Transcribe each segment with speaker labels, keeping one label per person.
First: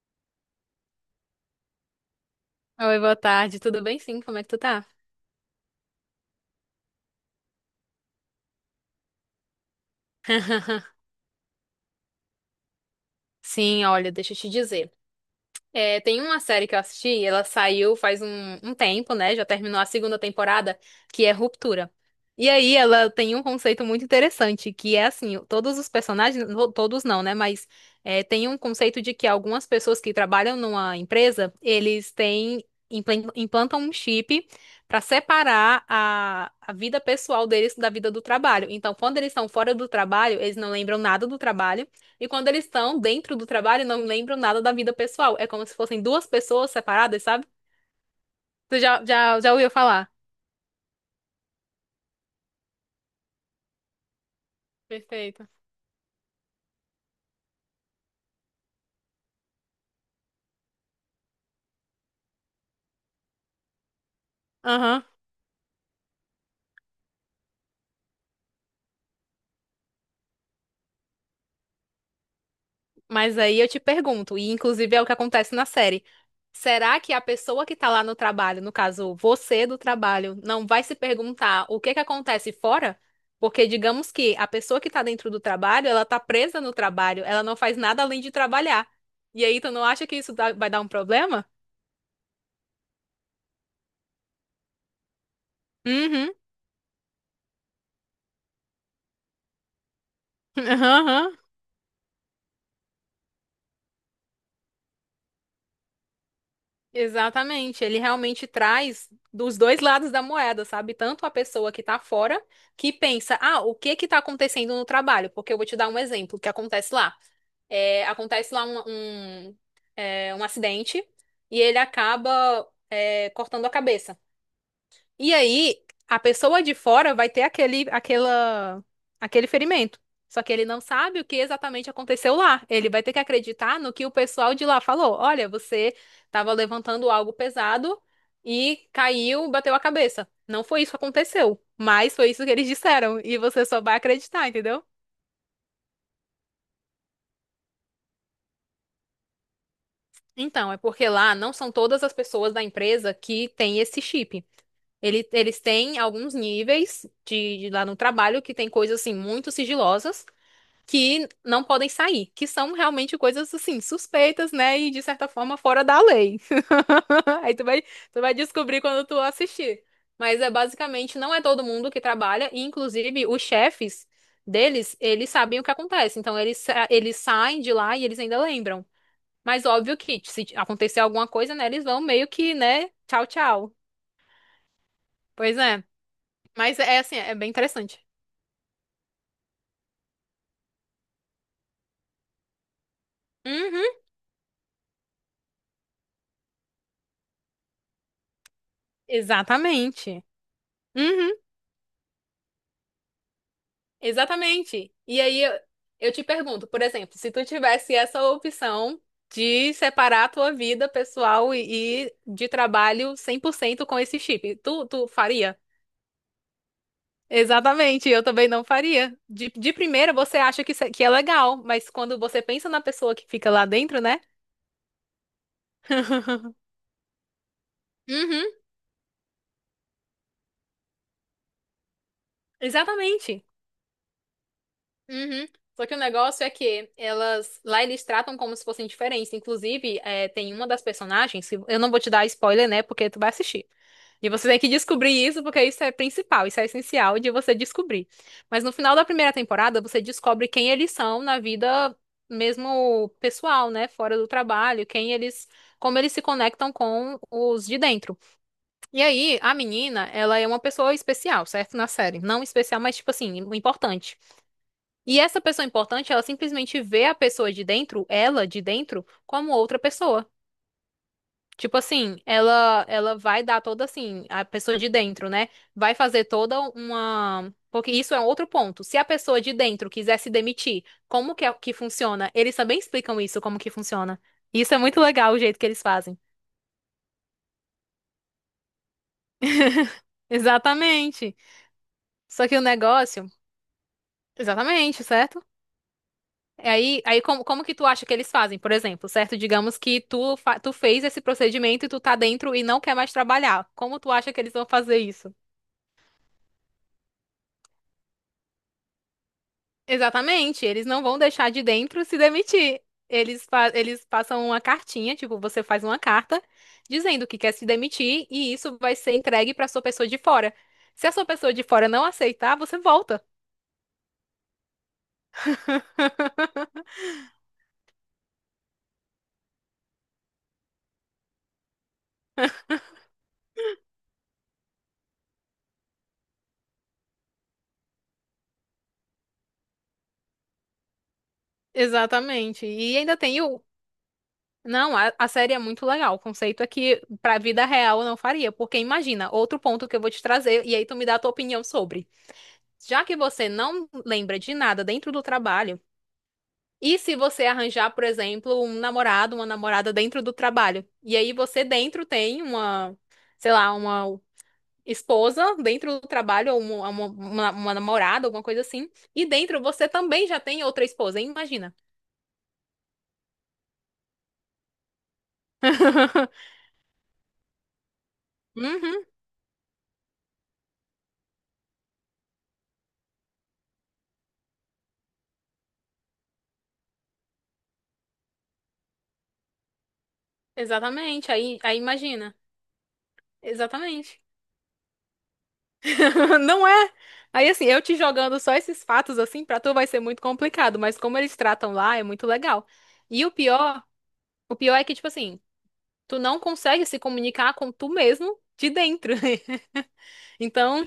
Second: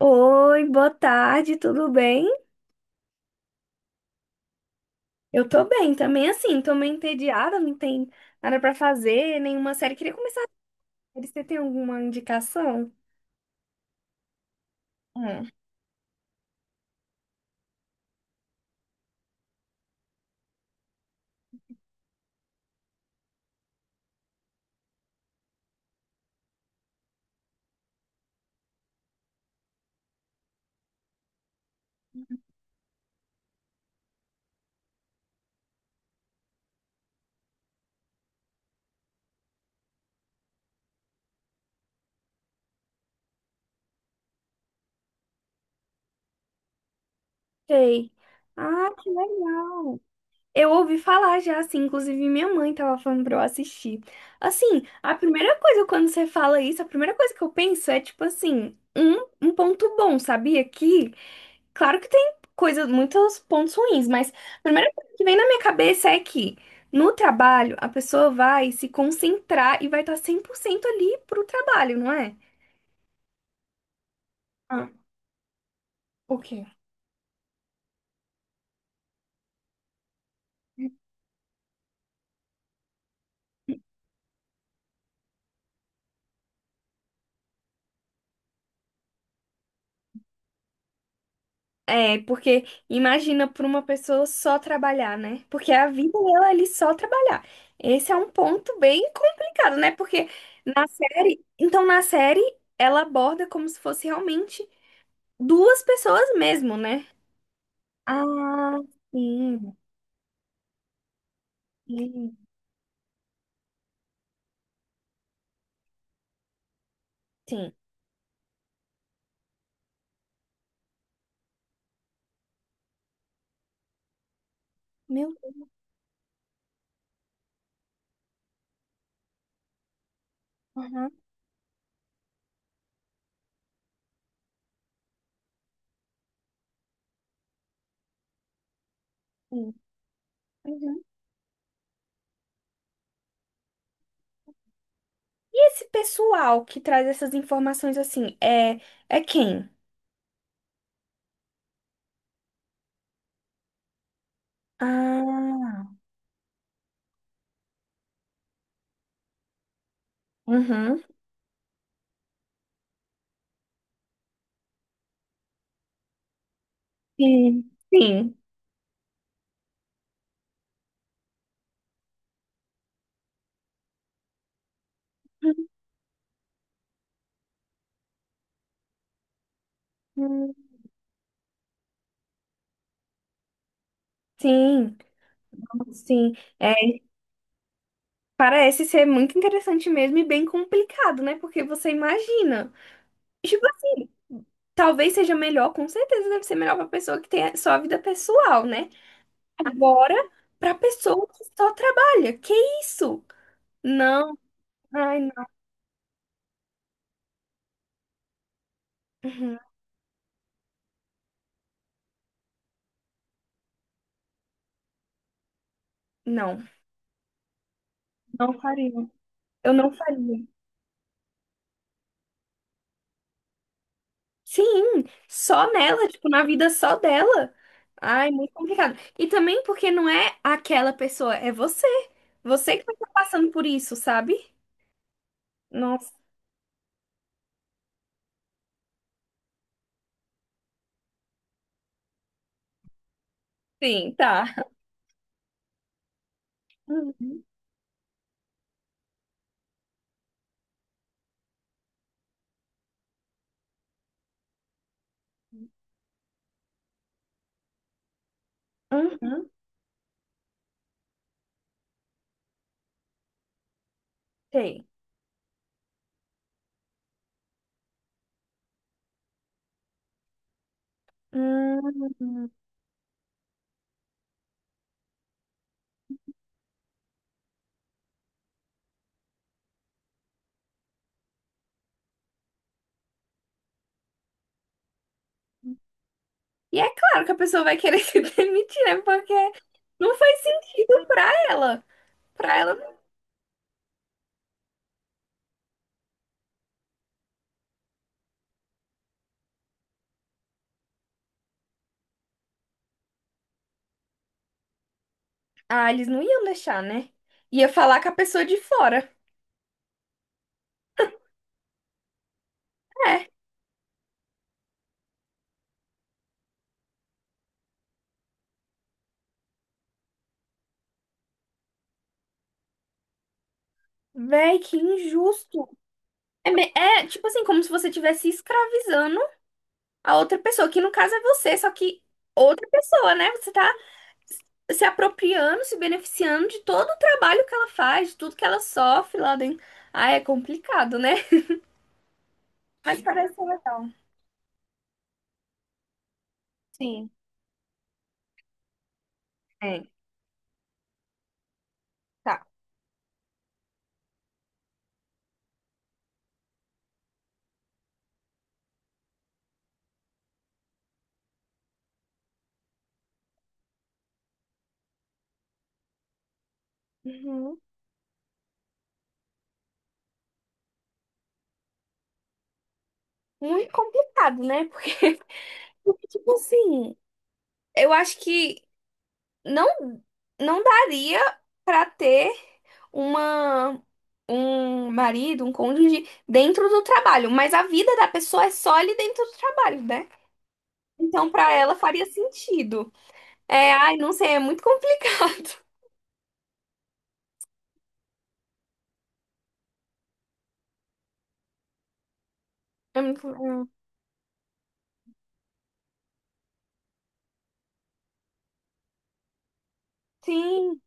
Speaker 1: Oi, boa tarde, tudo bem?
Speaker 2: Oi, boa tarde. Tudo bem? Sim, como é que tu tá?
Speaker 1: Eu tô bem também, assim, tô meio entediada, não tem nada pra fazer, nenhuma série. Queria começar a série, você tem alguma indicação?
Speaker 2: Sim, olha, deixa eu te dizer.
Speaker 1: Hum.
Speaker 2: É, tem uma série que eu assisti, ela saiu faz um tempo, né? Já terminou a segunda temporada, que é Ruptura. E aí ela tem um conceito muito interessante, que é assim, todos os personagens, todos não, né? Mas é, tem um conceito de que algumas pessoas que trabalham numa empresa, eles têm, implantam um chip para separar a vida pessoal deles da vida do trabalho. Então, quando eles estão fora do trabalho, eles não lembram nada do trabalho. E quando eles estão dentro do trabalho, não lembram nada da vida pessoal. É como se fossem duas pessoas separadas, sabe?
Speaker 1: Sei.
Speaker 2: Tu
Speaker 1: Ah,
Speaker 2: já,
Speaker 1: que
Speaker 2: já, já ouviu
Speaker 1: legal.
Speaker 2: falar?
Speaker 1: Eu ouvi falar já, assim, inclusive minha mãe tava falando pra eu assistir. Assim, a
Speaker 2: Perfeito.
Speaker 1: primeira coisa quando você fala isso, a primeira coisa que eu penso é, tipo assim, um ponto bom, sabia? Que claro que tem coisas, muitos pontos ruins, mas a primeira
Speaker 2: Aham.
Speaker 1: coisa que vem na minha cabeça é que no trabalho a pessoa vai se concentrar e vai estar 100% ali pro trabalho, não é?
Speaker 2: Mas aí eu te pergunto, e
Speaker 1: Ah,
Speaker 2: inclusive é o que acontece na série.
Speaker 1: o quê?
Speaker 2: Será que a pessoa que tá lá no trabalho, no caso, você do trabalho, não vai se perguntar o que que acontece fora? Porque digamos que a pessoa que tá dentro do trabalho, ela tá presa no trabalho, ela não faz nada além de trabalhar. E aí tu não acha que isso vai dar um problema?
Speaker 1: É, porque imagina para uma pessoa só trabalhar, né? Porque a vida
Speaker 2: Uhum.
Speaker 1: dela é ali só trabalhar. Esse é um ponto bem complicado, né? Porque na
Speaker 2: Aham.
Speaker 1: série, então na série ela aborda como se fosse realmente duas pessoas mesmo, né?
Speaker 2: Exatamente, ele realmente
Speaker 1: Ah,
Speaker 2: traz dos
Speaker 1: sim,
Speaker 2: dois lados da moeda, sabe? Tanto a pessoa que tá
Speaker 1: sim,
Speaker 2: fora, que pensa, ah, o que que tá acontecendo no trabalho? Porque eu vou te dar um exemplo que acontece lá.
Speaker 1: sim.
Speaker 2: É, acontece lá um acidente e ele acaba, é, cortando a cabeça. E
Speaker 1: Meu Deus.
Speaker 2: aí, a pessoa de fora vai ter aquele ferimento. Só que ele não
Speaker 1: Aham,
Speaker 2: sabe o que exatamente aconteceu lá. Ele vai ter que acreditar no que o pessoal de lá falou. Olha, você estava levantando algo pesado e caiu,
Speaker 1: sim.
Speaker 2: bateu a cabeça. Não foi isso que
Speaker 1: Uhum.
Speaker 2: aconteceu, mas foi isso que eles disseram. E você só vai acreditar, entendeu?
Speaker 1: E esse pessoal que traz essas informações assim, é, é quem?
Speaker 2: Então, é porque lá não são todas as pessoas da empresa que têm esse chip. Eles
Speaker 1: Ah,
Speaker 2: têm alguns níveis de lá no trabalho que tem coisas assim muito sigilosas.
Speaker 1: uhum.
Speaker 2: Que não podem sair, que são realmente coisas assim, suspeitas, né? E de certa forma fora da lei. Aí tu
Speaker 1: Sim.
Speaker 2: vai, tu vai
Speaker 1: Sim.
Speaker 2: descobrir quando tu assistir. Mas é basicamente não é todo mundo que trabalha, e inclusive os chefes deles, eles sabem o que acontece. Então eles, eles saem de lá e eles ainda lembram. Mas óbvio que se
Speaker 1: Uhum.
Speaker 2: acontecer alguma coisa, né, eles vão meio que, né, tchau, tchau.
Speaker 1: Sim,
Speaker 2: Pois é.
Speaker 1: sim. É,
Speaker 2: Mas é assim, é bem interessante.
Speaker 1: parece ser muito interessante mesmo e bem complicado, né? Porque você imagina. Tipo
Speaker 2: Uhum,
Speaker 1: assim, talvez seja melhor, com certeza deve ser melhor pra pessoa que tem a sua vida pessoal, né? Agora,
Speaker 2: exatamente.
Speaker 1: pra pessoa
Speaker 2: Uhum.
Speaker 1: que só trabalha. Que isso? Não,
Speaker 2: Exatamente.
Speaker 1: ai,
Speaker 2: E aí
Speaker 1: não.
Speaker 2: eu te pergunto, por exemplo, se tu tivesse essa opção
Speaker 1: Uhum.
Speaker 2: de separar a tua vida pessoal e de trabalho 100% com esse chip, tu faria?
Speaker 1: Não.
Speaker 2: Exatamente, eu também
Speaker 1: Não
Speaker 2: não
Speaker 1: faria.
Speaker 2: faria. De
Speaker 1: Eu não
Speaker 2: primeira você
Speaker 1: faria.
Speaker 2: acha que, que é legal, mas quando você pensa na pessoa que fica lá dentro, né?
Speaker 1: Sim, só nela, tipo, na vida só dela. Ai,
Speaker 2: Uhum,
Speaker 1: muito complicado. E também porque não é aquela pessoa, é você. Você que vai estar
Speaker 2: exatamente.
Speaker 1: passando por isso, sabe?
Speaker 2: Uhum. Só que o
Speaker 1: Nossa,
Speaker 2: negócio é que elas lá eles tratam como se fossem diferentes. Inclusive, é, tem uma das personagens, que eu não vou te dar spoiler, né? Porque tu vai assistir.
Speaker 1: sim,
Speaker 2: E você tem
Speaker 1: tá.
Speaker 2: que descobrir isso, porque isso é principal, isso é essencial de
Speaker 1: Uhum,
Speaker 2: você descobrir. Mas no final da primeira temporada, você descobre quem eles são na vida mesmo pessoal, né? Fora do trabalho, quem eles, como eles se conectam com os de dentro. E aí,
Speaker 1: uhum,
Speaker 2: a menina, ela é uma pessoa especial, certo? Na série. Não especial, mas tipo assim, importante.
Speaker 1: sei.
Speaker 2: E essa pessoa importante, ela simplesmente vê a pessoa de dentro, ela de dentro, como outra pessoa. Tipo assim,
Speaker 1: Hum.
Speaker 2: ela vai dar toda assim, a pessoa de dentro, né? Vai fazer toda uma. Porque isso é um outro ponto. Se a pessoa de dentro quiser se demitir, como que, que funciona? Eles também explicam isso, como que funciona. Isso é muito legal o jeito que eles fazem.
Speaker 1: E é claro que a pessoa vai querer se demitir, né? Porque não faz sentido pra
Speaker 2: Exatamente.
Speaker 1: ela.
Speaker 2: Só
Speaker 1: Pra
Speaker 2: que o
Speaker 1: ela. Não.
Speaker 2: negócio. Exatamente, certo? Aí, como que tu acha que eles fazem, por exemplo, certo? Digamos que tu fez esse procedimento e tu tá dentro e não quer mais trabalhar. Como tu acha que eles vão fazer isso?
Speaker 1: Ah, eles não iam deixar, né? Ia falar com a pessoa de fora.
Speaker 2: Exatamente, eles não vão deixar de dentro se demitir.
Speaker 1: É.
Speaker 2: Eles, eles passam uma cartinha, tipo, você faz uma carta dizendo que quer se demitir e isso vai ser entregue para sua pessoa de fora. Se a sua pessoa de fora não aceitar, você volta.
Speaker 1: Véi, que injusto. Tipo assim, como se você estivesse escravizando a outra pessoa, que no caso é você, só que outra pessoa, né? Você tá se apropriando, se beneficiando de todo o trabalho que ela faz, de tudo que ela sofre lá dentro. Ah, é complicado, né?
Speaker 2: Exatamente. E
Speaker 1: Mas
Speaker 2: ainda
Speaker 1: parece
Speaker 2: tem
Speaker 1: ser
Speaker 2: o
Speaker 1: legal.
Speaker 2: Não, a série é muito legal. O conceito é que
Speaker 1: Sim.
Speaker 2: pra vida real eu não faria, porque imagina, outro
Speaker 1: É.
Speaker 2: ponto que eu vou te trazer e aí tu me dá a tua opinião sobre.
Speaker 1: Tá.
Speaker 2: Já que você não lembra de nada dentro do trabalho, e se você arranjar, por exemplo, um namorado, uma namorada dentro do trabalho, e aí você dentro tem uma, sei lá, uma esposa dentro do trabalho ou uma, uma, uma
Speaker 1: Uhum.
Speaker 2: uma namorada, alguma coisa assim, e dentro você também já tem outra esposa, hein? Imagina.
Speaker 1: Muito complicado, né? Porque, porque, tipo assim, eu acho que
Speaker 2: Uhum,
Speaker 1: não não daria para ter uma um marido, um cônjuge dentro do trabalho, mas a vida da pessoa é só ali dentro do trabalho, né? Então
Speaker 2: exatamente.
Speaker 1: para
Speaker 2: Aí,
Speaker 1: ela
Speaker 2: aí
Speaker 1: faria
Speaker 2: imagina.
Speaker 1: sentido. É, ai, não
Speaker 2: Exatamente.
Speaker 1: sei, é muito complicado.
Speaker 2: Não é? Aí assim, eu te jogando só esses fatos assim, pra tu vai ser muito complicado, mas como eles tratam lá é muito legal.
Speaker 1: É
Speaker 2: E
Speaker 1: muito-
Speaker 2: o
Speaker 1: é.
Speaker 2: pior, o pior é que tipo assim, tu não consegue se comunicar com tu mesmo de dentro.
Speaker 1: Sim.
Speaker 2: Então,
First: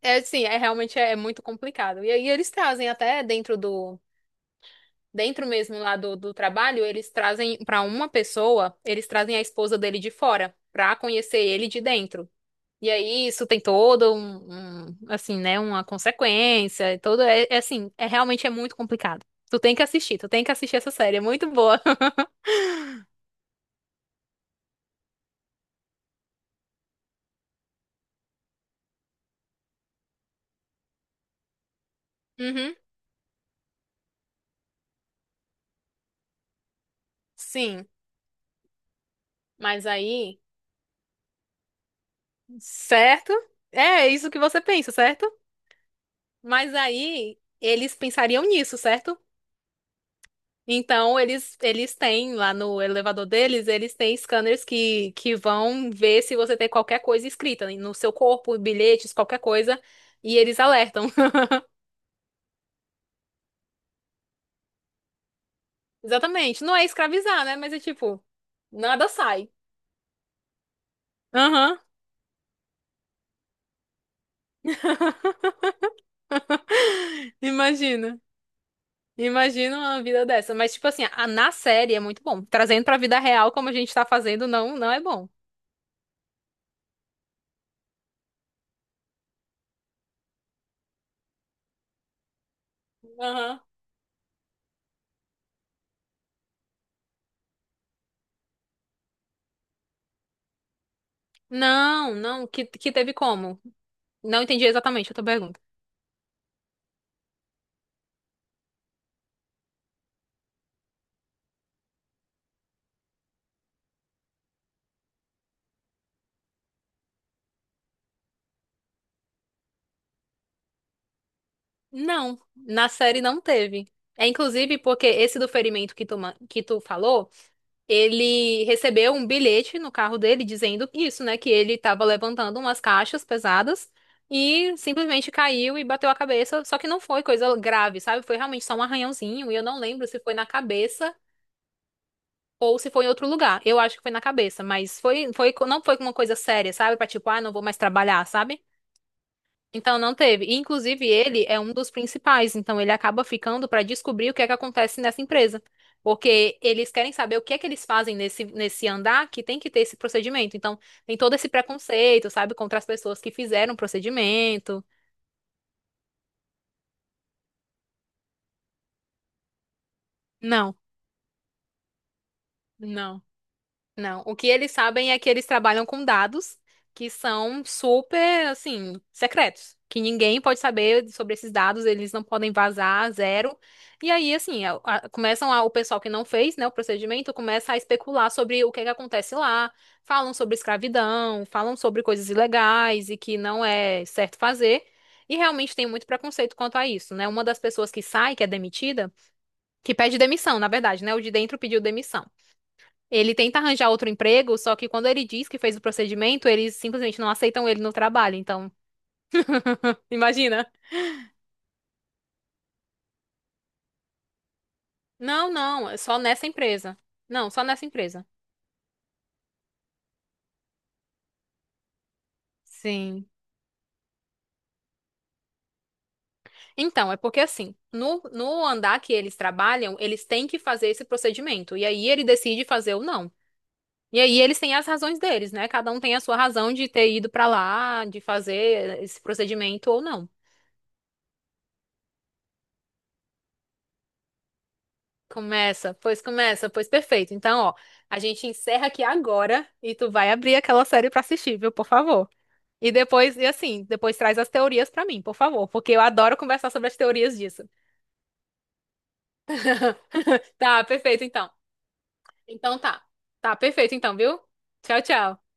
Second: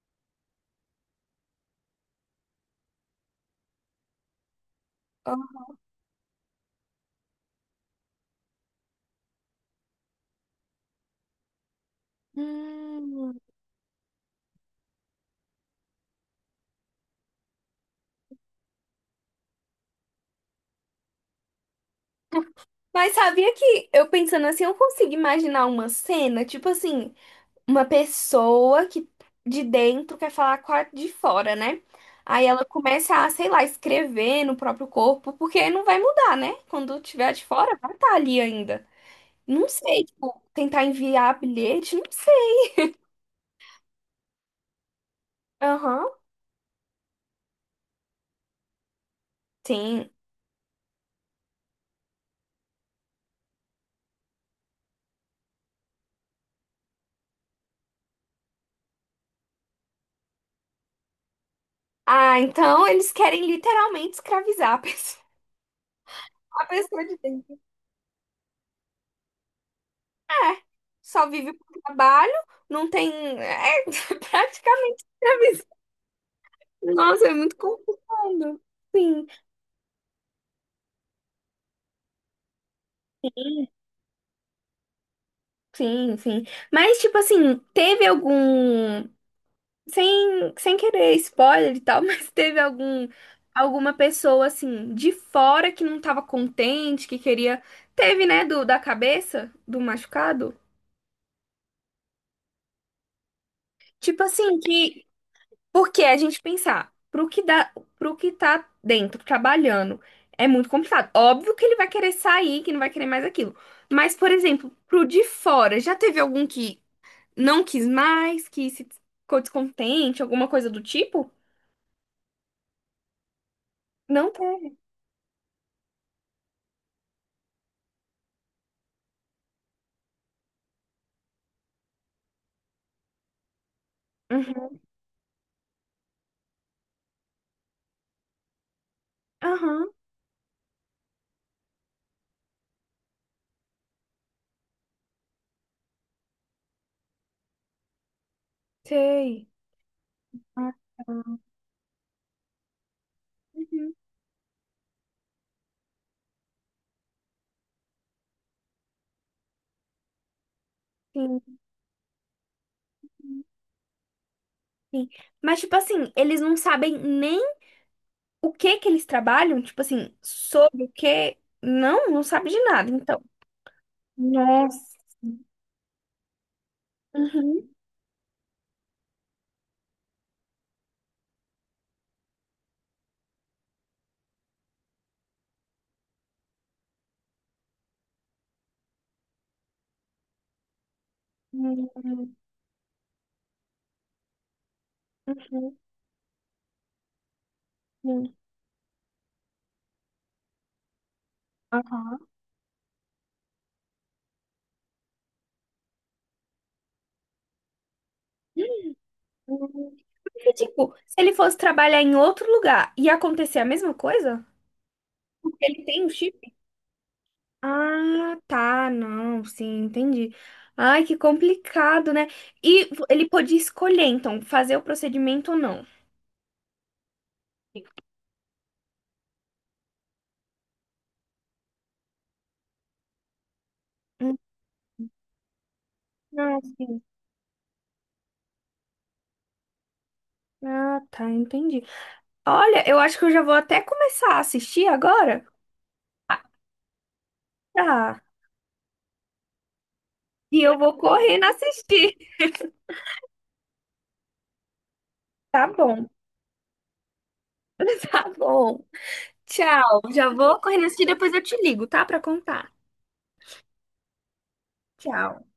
Speaker 2: é assim, é realmente é, muito complicado. E aí eles trazem até dentro do dentro
Speaker 1: Ó.
Speaker 2: mesmo lá do trabalho, eles trazem pra uma pessoa, eles trazem a esposa dele de fora, pra conhecer ele de dentro. E aí
Speaker 1: Hum.
Speaker 2: isso tem todo um, assim, né, uma consequência, e todo é assim, é realmente é muito complicado. Tu tem que assistir, tu tem que assistir essa série, é muito boa.
Speaker 1: Mas sabia que eu pensando assim, eu consigo imaginar uma cena, tipo assim, uma pessoa que de dentro quer falar com a de fora, né? Aí ela
Speaker 2: Uhum,
Speaker 1: começa a, sei lá, escrever no próprio corpo, porque não vai mudar, né? Quando tiver a de fora,
Speaker 2: sim,
Speaker 1: vai estar ali ainda. Não
Speaker 2: mas
Speaker 1: sei,
Speaker 2: aí,
Speaker 1: tipo, tentar enviar bilhete, não sei.
Speaker 2: certo? É isso que você pensa, certo?
Speaker 1: Aham,
Speaker 2: Mas aí eles pensariam nisso, certo?
Speaker 1: sim.
Speaker 2: Então eles têm lá no elevador deles, eles têm scanners que vão ver se você tem qualquer coisa escrita no seu corpo, bilhetes, qualquer coisa, e eles alertam.
Speaker 1: Ah, então eles querem literalmente escravizar a pessoa,
Speaker 2: Exatamente.
Speaker 1: a
Speaker 2: Não é
Speaker 1: pessoa de
Speaker 2: escravizar, né?
Speaker 1: dentro.
Speaker 2: Mas é tipo, nada sai.
Speaker 1: É, só vive por
Speaker 2: Aham,
Speaker 1: trabalho, não tem. É praticamente escravizar. Nossa, é muito
Speaker 2: imagina.
Speaker 1: complicado. Sim.
Speaker 2: Imagina uma vida dessa. Mas, tipo assim, na série é muito bom. Trazendo pra vida real, como a gente tá fazendo, não, não é bom.
Speaker 1: Sim, sim. Mas, tipo assim, teve algum. Sem, sem querer spoiler e tal, mas teve algum.
Speaker 2: Aham.
Speaker 1: Alguma pessoa, assim, de fora que não tava contente, que queria. Teve, né, do, da cabeça, do machucado?
Speaker 2: Não, não, que teve como?
Speaker 1: Tipo
Speaker 2: Não
Speaker 1: assim,
Speaker 2: entendi
Speaker 1: que.
Speaker 2: exatamente a tua pergunta.
Speaker 1: Porque a gente pensar, pro que dá, pro que tá dentro, trabalhando, é muito complicado. Óbvio que ele vai querer sair, que não vai querer mais aquilo. Mas, por exemplo, pro de fora, já teve algum que. Não quis mais, que se ficou descontente, alguma coisa do tipo?
Speaker 2: Não, na série não teve. É
Speaker 1: Não teve.
Speaker 2: inclusive porque esse do ferimento que tu falou, ele recebeu um bilhete no carro dele dizendo isso, né? Que ele tava levantando umas caixas pesadas e
Speaker 1: Uhum.
Speaker 2: simplesmente caiu e bateu a cabeça. Só que não foi coisa grave, sabe? Foi realmente só um arranhãozinho e eu não
Speaker 1: Aham,
Speaker 2: lembro se foi na cabeça ou se foi em outro lugar. Eu acho que foi na cabeça, mas foi, não foi uma coisa séria, sabe? Pra tipo, ah, não vou mais trabalhar, sabe?
Speaker 1: sei.
Speaker 2: Então não teve. E,
Speaker 1: Ah,
Speaker 2: inclusive,
Speaker 1: tá.
Speaker 2: ele é um dos principais, então ele acaba ficando para
Speaker 1: Uhum,
Speaker 2: descobrir o que é que acontece nessa empresa. Porque eles querem saber o que é que eles fazem nesse andar que tem que ter esse procedimento. Então, tem todo
Speaker 1: sim,
Speaker 2: esse preconceito, sabe, contra as pessoas que fizeram o procedimento.
Speaker 1: sim. Mas, tipo assim, eles não sabem nem o que que eles trabalham, tipo assim,
Speaker 2: Não,
Speaker 1: sobre o que. Não, não sabe de nada, então.
Speaker 2: não. Não, o que eles
Speaker 1: Nossa.
Speaker 2: sabem é que eles trabalham com dados que são
Speaker 1: Uhum.
Speaker 2: super, assim, secretos, que ninguém pode saber sobre esses dados, eles não podem vazar, zero. E aí, assim, o pessoal que não fez, né, o procedimento, começa a especular sobre o que é que acontece lá, falam sobre escravidão, falam sobre coisas
Speaker 1: Uhum.
Speaker 2: ilegais e que não é certo fazer. E realmente
Speaker 1: Uhum.
Speaker 2: tem muito preconceito quanto a isso, né? Uma das pessoas que
Speaker 1: Uhum.
Speaker 2: sai, que é demitida, que pede demissão, na verdade, né? O de dentro pediu
Speaker 1: Aham.
Speaker 2: demissão. Ele tenta arranjar outro emprego, só que quando ele diz que fez o procedimento, eles simplesmente não aceitam ele no trabalho. Então,
Speaker 1: Uhum. Porque,
Speaker 2: imagina.
Speaker 1: tipo, se ele fosse trabalhar em outro lugar e acontecer a mesma coisa,
Speaker 2: Não,
Speaker 1: porque ele
Speaker 2: não, é
Speaker 1: tem o
Speaker 2: só
Speaker 1: chip.
Speaker 2: nessa empresa. Não, só nessa empresa.
Speaker 1: Ah, tá, não, sim, entendi. Ai, que complicado, né? E
Speaker 2: Sim.
Speaker 1: ele podia escolher, então, fazer o procedimento ou não.
Speaker 2: Então, é porque assim, no andar que eles trabalham, eles têm que fazer esse procedimento. E aí ele decide fazer ou não. E
Speaker 1: Hum,
Speaker 2: aí eles têm as razões deles, né? Cada um tem a sua
Speaker 1: ah,
Speaker 2: razão de
Speaker 1: sim.
Speaker 2: ter ido pra lá, de fazer esse procedimento ou não.
Speaker 1: Ah, tá, entendi. Olha, eu acho que eu já vou até começar a assistir agora.
Speaker 2: Começa, pois perfeito. Então, ó, a
Speaker 1: Tá.
Speaker 2: gente encerra aqui agora e tu vai abrir
Speaker 1: E eu
Speaker 2: aquela
Speaker 1: vou
Speaker 2: série pra
Speaker 1: correndo
Speaker 2: assistir, viu? Por
Speaker 1: assistir.
Speaker 2: favor. E depois, e assim, depois traz as teorias pra mim, por
Speaker 1: Tá
Speaker 2: favor, porque eu
Speaker 1: bom.
Speaker 2: adoro conversar sobre as teorias disso.
Speaker 1: Tá bom. Tchau. Já vou
Speaker 2: Tá,
Speaker 1: correndo assistir,
Speaker 2: perfeito,
Speaker 1: depois eu
Speaker 2: então.
Speaker 1: te ligo, tá? Pra contar.
Speaker 2: Então tá. Tá, perfeito, então, viu? Tchau,
Speaker 1: Tchau.
Speaker 2: tchau.